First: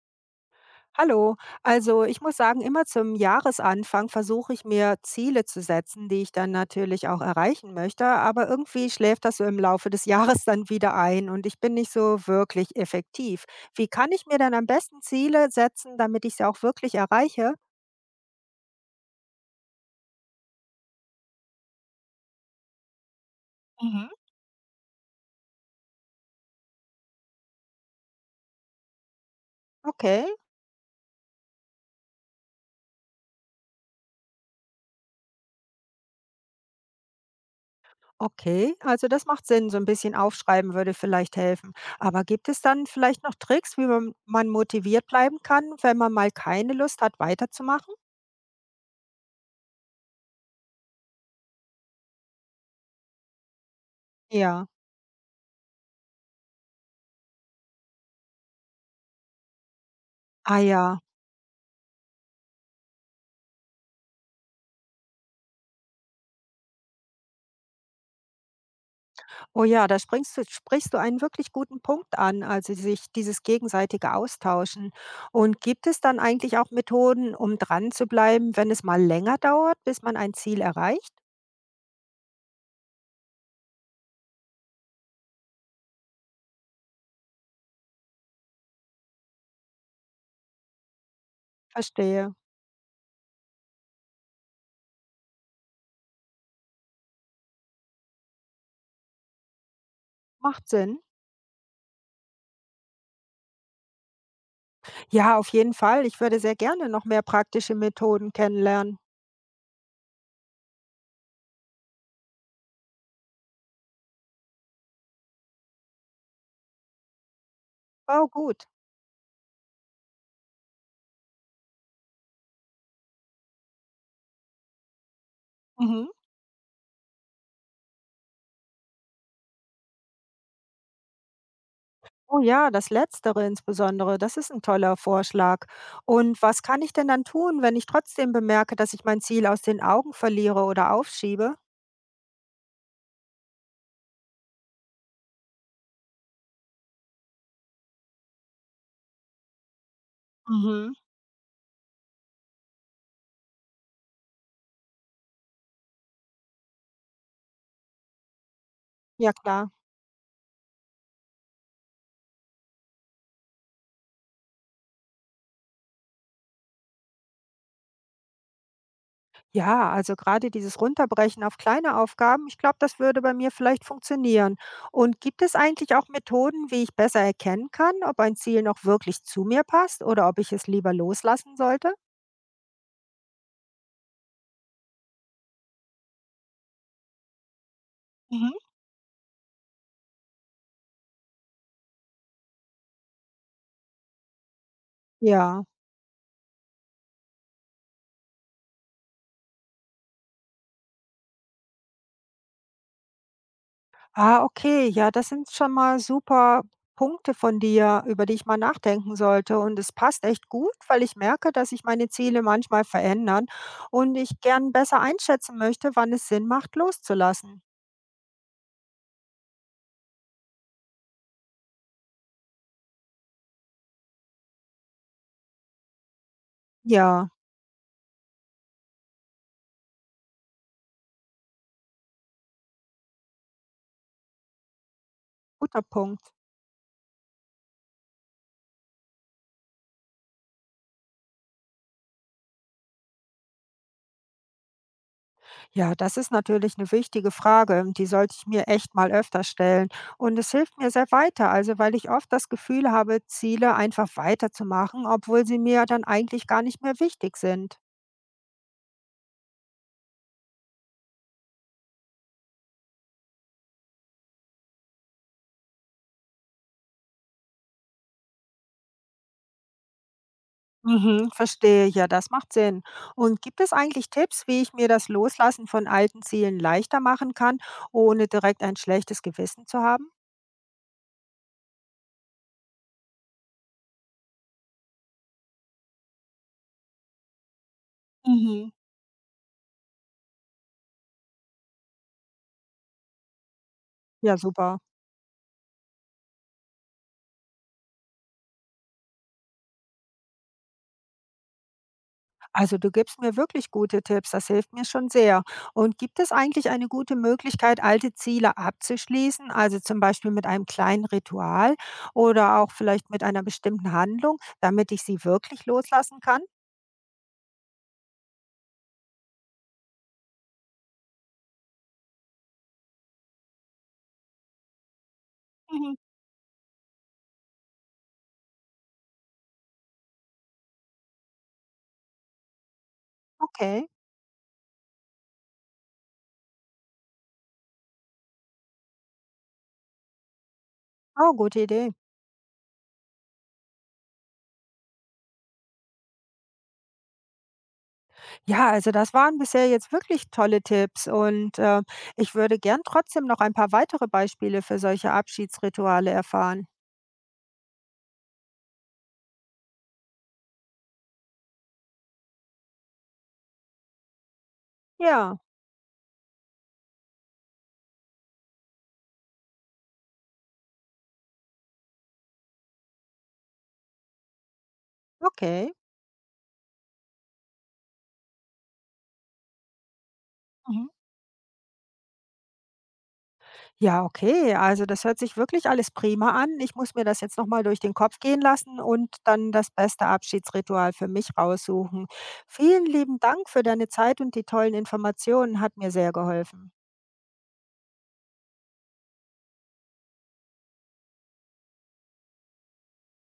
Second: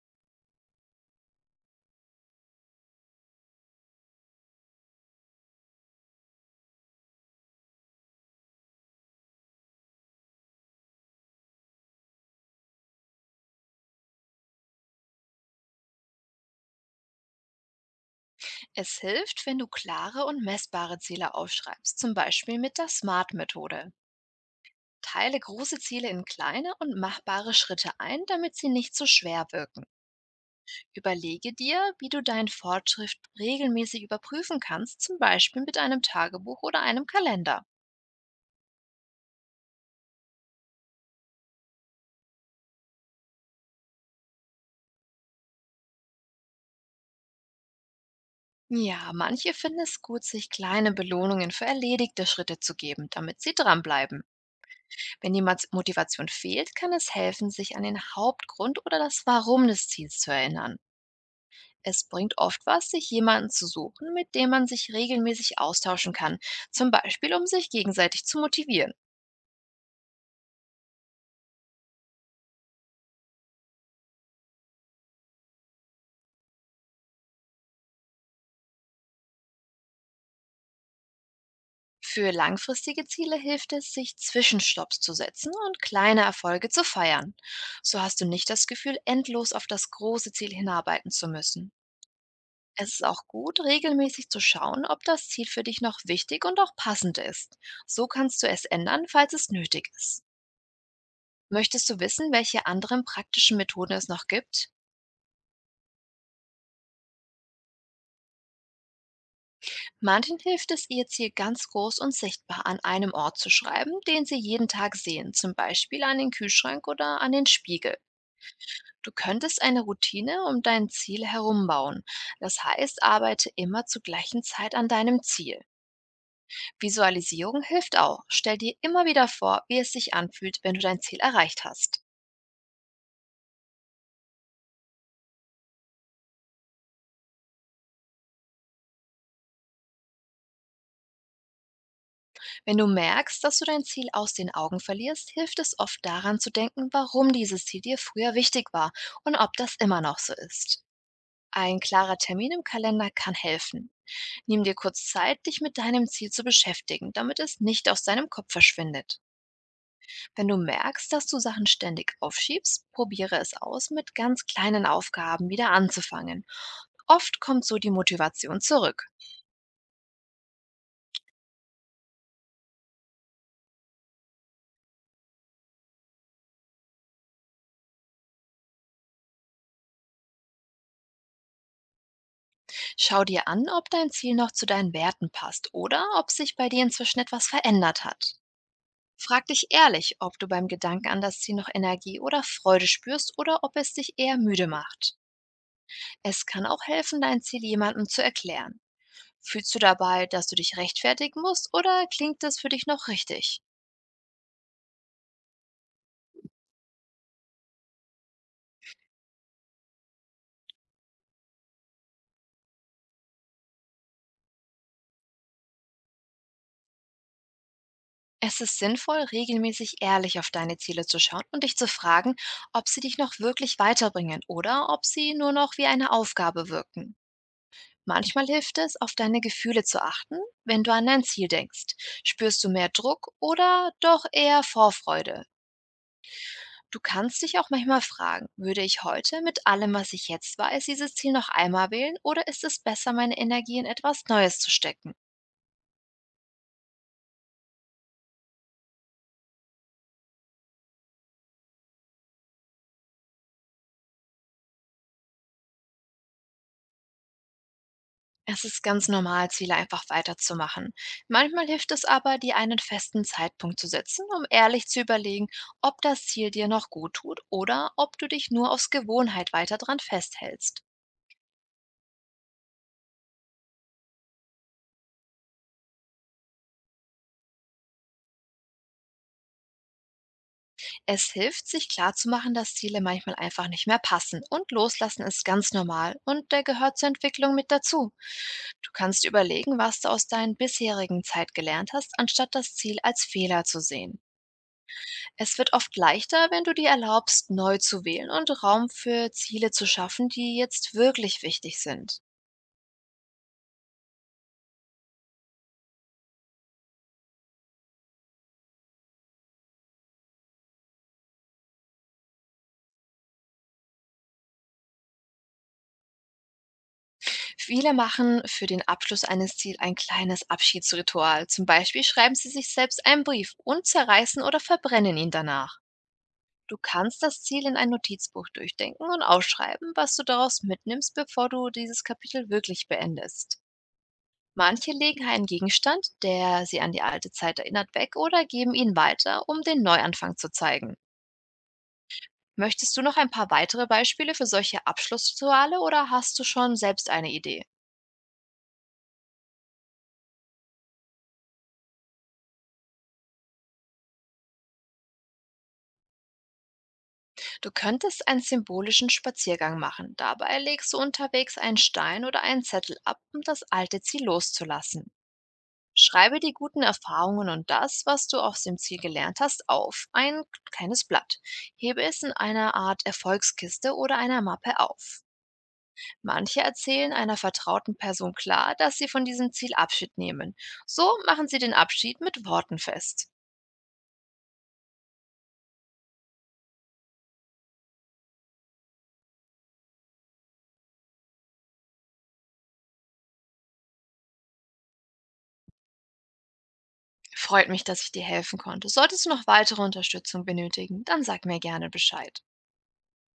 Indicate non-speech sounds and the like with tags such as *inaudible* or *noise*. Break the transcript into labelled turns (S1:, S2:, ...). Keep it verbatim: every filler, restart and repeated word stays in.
S1: Hallo, also ich muss sagen, immer zum Jahresanfang versuche ich mir Ziele zu setzen, die ich dann natürlich auch erreichen möchte, aber irgendwie schläft das so im Laufe des *laughs* Jahres dann wieder ein und ich bin nicht so wirklich effektiv. Wie kann ich mir dann am besten Ziele setzen, damit ich sie auch wirklich erreiche?
S2: Es hilft, wenn du klare und messbare Ziele aufschreibst, zum Beispiel mit der SMART-Methode.
S1: Mhm.
S2: Teile große Ziele in kleine und machbare Schritte ein, damit sie nicht zu schwer wirken.
S1: Okay,
S2: Überlege dir, wie du deinen Fortschritt regelmäßig überprüfen kannst, zum Beispiel mit einem Tagebuch oder einem Kalender.
S1: okay, also das macht Sinn, so ein bisschen aufschreiben würde vielleicht helfen. Aber gibt es dann vielleicht noch Tricks, wie man man motiviert bleiben kann, wenn man mal keine Lust hat, weiterzumachen?
S2: Ja, manche finden es gut, sich kleine Belohnungen für erledigte Schritte zu geben, damit sie dranbleiben.
S1: Ja.
S2: Wenn die Mats- Motivation fehlt, kann es helfen, sich an den Hauptgrund oder das Warum des Ziels zu
S1: Ah
S2: erinnern.
S1: ja.
S2: Es bringt oft was, sich jemanden zu suchen, mit dem man sich regelmäßig austauschen kann, zum Beispiel um sich gegenseitig zu motivieren.
S1: Oh ja, da springst du sprichst du einen wirklich guten Punkt an, also sich dieses gegenseitige Austauschen. Und gibt es dann eigentlich auch Methoden, um dran zu bleiben, wenn es mal länger dauert, bis man ein Ziel erreicht?
S2: Für langfristige Ziele hilft es, sich Zwischenstopps zu setzen und kleine Erfolge zu feiern. So hast du nicht das Gefühl, endlos auf das große Ziel hinarbeiten zu müssen.
S1: Verstehe.
S2: Es ist auch gut, regelmäßig zu schauen, ob das Ziel für dich noch wichtig und auch passend ist. So kannst du es ändern, falls es nötig ist.
S1: Macht Sinn.
S2: Möchtest du wissen, welche anderen praktischen Methoden es noch gibt?
S1: Ja, auf jeden Fall. Ich würde sehr gerne noch mehr praktische Methoden kennenlernen.
S2: Manchen hilft es, ihr Ziel ganz groß und sichtbar an einem Ort zu schreiben, den sie jeden Tag sehen, zum Beispiel an den Kühlschrank oder an den Spiegel.
S1: Oh, gut.
S2: Du könntest eine Routine um dein Ziel herum bauen. Das heißt, arbeite immer zur gleichen Zeit an deinem Ziel.
S1: Mhm.
S2: Visualisierung hilft auch. Stell dir immer wieder vor, wie es sich anfühlt, wenn du dein Ziel erreicht hast.
S1: Oh ja, das Letztere insbesondere, das ist ein toller Vorschlag. Und was kann ich denn dann tun, wenn ich trotzdem bemerke, dass ich mein Ziel aus den Augen verliere oder aufschiebe?
S2: Wenn du merkst, dass du dein Ziel aus den Augen verlierst, hilft es oft daran zu denken, warum dieses Ziel dir früher wichtig war und ob das immer noch so ist.
S1: Mhm.
S2: Ein klarer Termin im Kalender kann helfen. Nimm dir kurz Zeit, dich mit deinem Ziel zu beschäftigen, damit es nicht aus deinem Kopf verschwindet.
S1: Ja, klar.
S2: Wenn du merkst, dass du Sachen ständig aufschiebst, probiere es aus, mit ganz kleinen Aufgaben wieder anzufangen. Oft kommt so die Motivation zurück.
S1: Ja, also gerade dieses Runterbrechen auf kleine Aufgaben, ich glaube, das würde bei mir vielleicht funktionieren. Und gibt es eigentlich auch Methoden, wie ich besser erkennen kann, ob ein Ziel noch wirklich zu mir passt oder ob ich es lieber loslassen sollte?
S2: Schau dir an, ob dein Ziel noch zu deinen Werten passt oder ob sich bei dir inzwischen etwas verändert hat.
S1: Mhm.
S2: Frag dich ehrlich, ob du beim Gedanken an das Ziel noch Energie oder Freude spürst oder ob es dich eher müde macht.
S1: Ja.
S2: Es kann auch helfen, dein Ziel jemandem zu erklären. Fühlst du dabei, dass du dich rechtfertigen musst oder klingt das für dich noch richtig?
S1: Ah, okay. Ja, das sind schon mal super Punkte von dir, über die ich mal nachdenken sollte. Und es passt echt gut, weil ich merke, dass sich meine Ziele manchmal verändern und ich gern besser einschätzen möchte, wann es Sinn macht, loszulassen.
S2: Es ist sinnvoll, regelmäßig ehrlich auf deine Ziele zu schauen und dich zu fragen, ob sie dich noch wirklich weiterbringen oder ob sie nur noch wie eine Aufgabe wirken.
S1: Ja,
S2: Manchmal hilft es, auf deine Gefühle zu achten, wenn du an dein Ziel denkst. Spürst du mehr Druck oder doch eher Vorfreude?
S1: guter Punkt.
S2: Du kannst dich auch manchmal fragen, würde ich heute mit allem, was ich jetzt weiß, dieses Ziel noch einmal wählen oder ist es besser, meine Energie in etwas Neues zu stecken?
S1: Ja, das ist natürlich eine wichtige Frage. Die sollte ich mir echt mal öfter stellen. Und es hilft mir sehr weiter, also weil ich oft das Gefühl habe, Ziele einfach weiterzumachen, obwohl sie mir dann eigentlich gar nicht mehr wichtig sind.
S2: Es ist ganz normal, Ziele einfach weiterzumachen. Manchmal hilft es aber, dir einen festen Zeitpunkt zu setzen, um ehrlich zu überlegen, ob das Ziel dir noch gut tut oder ob du dich nur aus Gewohnheit weiter dran festhältst.
S1: Mhm, verstehe. Ja, das macht Sinn. Und gibt es eigentlich Tipps, wie ich mir das Loslassen von alten Zielen leichter machen kann, ohne direkt ein schlechtes Gewissen zu haben?
S2: Es hilft, sich klarzumachen, dass Ziele manchmal einfach nicht mehr passen und loslassen ist ganz normal und der gehört zur Entwicklung mit dazu.
S1: Mhm.
S2: Du kannst überlegen, was du aus deinen bisherigen Zeit gelernt hast, anstatt das Ziel als Fehler zu sehen.
S1: Ja, super.
S2: Es wird oft leichter, wenn du dir erlaubst, neu zu wählen und Raum für Ziele zu schaffen, die jetzt wirklich wichtig sind.
S1: Also du gibst mir wirklich gute Tipps, das hilft mir schon sehr. Und gibt es eigentlich eine gute Möglichkeit, alte Ziele abzuschließen, also zum Beispiel mit einem kleinen Ritual oder auch vielleicht mit einer bestimmten Handlung, damit ich sie wirklich loslassen kann?
S2: Viele machen für den Abschluss eines Ziels ein kleines Abschiedsritual. Zum Beispiel schreiben sie sich selbst einen Brief und zerreißen oder verbrennen ihn danach.
S1: Mhm.
S2: Du kannst das Ziel in ein Notizbuch durchdenken und aufschreiben, was du daraus mitnimmst, bevor du dieses Kapitel wirklich beendest.
S1: Okay.
S2: Manche legen einen Gegenstand, der sie an die alte Zeit erinnert, weg oder geben ihn weiter, um den Neuanfang zu zeigen.
S1: Oh, gute Idee.
S2: Möchtest du noch ein paar weitere Beispiele für solche Abschlussrituale oder hast du schon selbst eine Idee?
S1: Ja, also das waren bisher jetzt wirklich tolle Tipps und äh, ich würde gern trotzdem noch ein paar weitere Beispiele für solche Abschiedsrituale erfahren.
S2: Du könntest einen symbolischen Spaziergang machen. Dabei legst du unterwegs einen Stein oder einen Zettel ab, um das alte Ziel loszulassen.
S1: Ja,
S2: Schreibe die guten Erfahrungen und das, was du aus dem Ziel gelernt hast, auf ein kleines Blatt. Hebe es in einer Art Erfolgskiste oder einer Mappe auf.
S1: okay.
S2: Manche erzählen einer vertrauten Person klar, dass sie von diesem Ziel Abschied nehmen.
S1: Mhm.
S2: So machen sie den Abschied mit Worten fest.
S1: Ja, okay. Also das hört sich wirklich alles prima an. Ich muss mir das jetzt nochmal durch den Kopf gehen lassen und dann das beste Abschiedsritual für mich raussuchen. Vielen lieben Dank für deine Zeit und die tollen Informationen. Hat mir sehr geholfen.
S2: Freut mich, dass ich dir helfen konnte. Solltest du noch weitere Unterstützung benötigen, dann sag mir gerne Bescheid.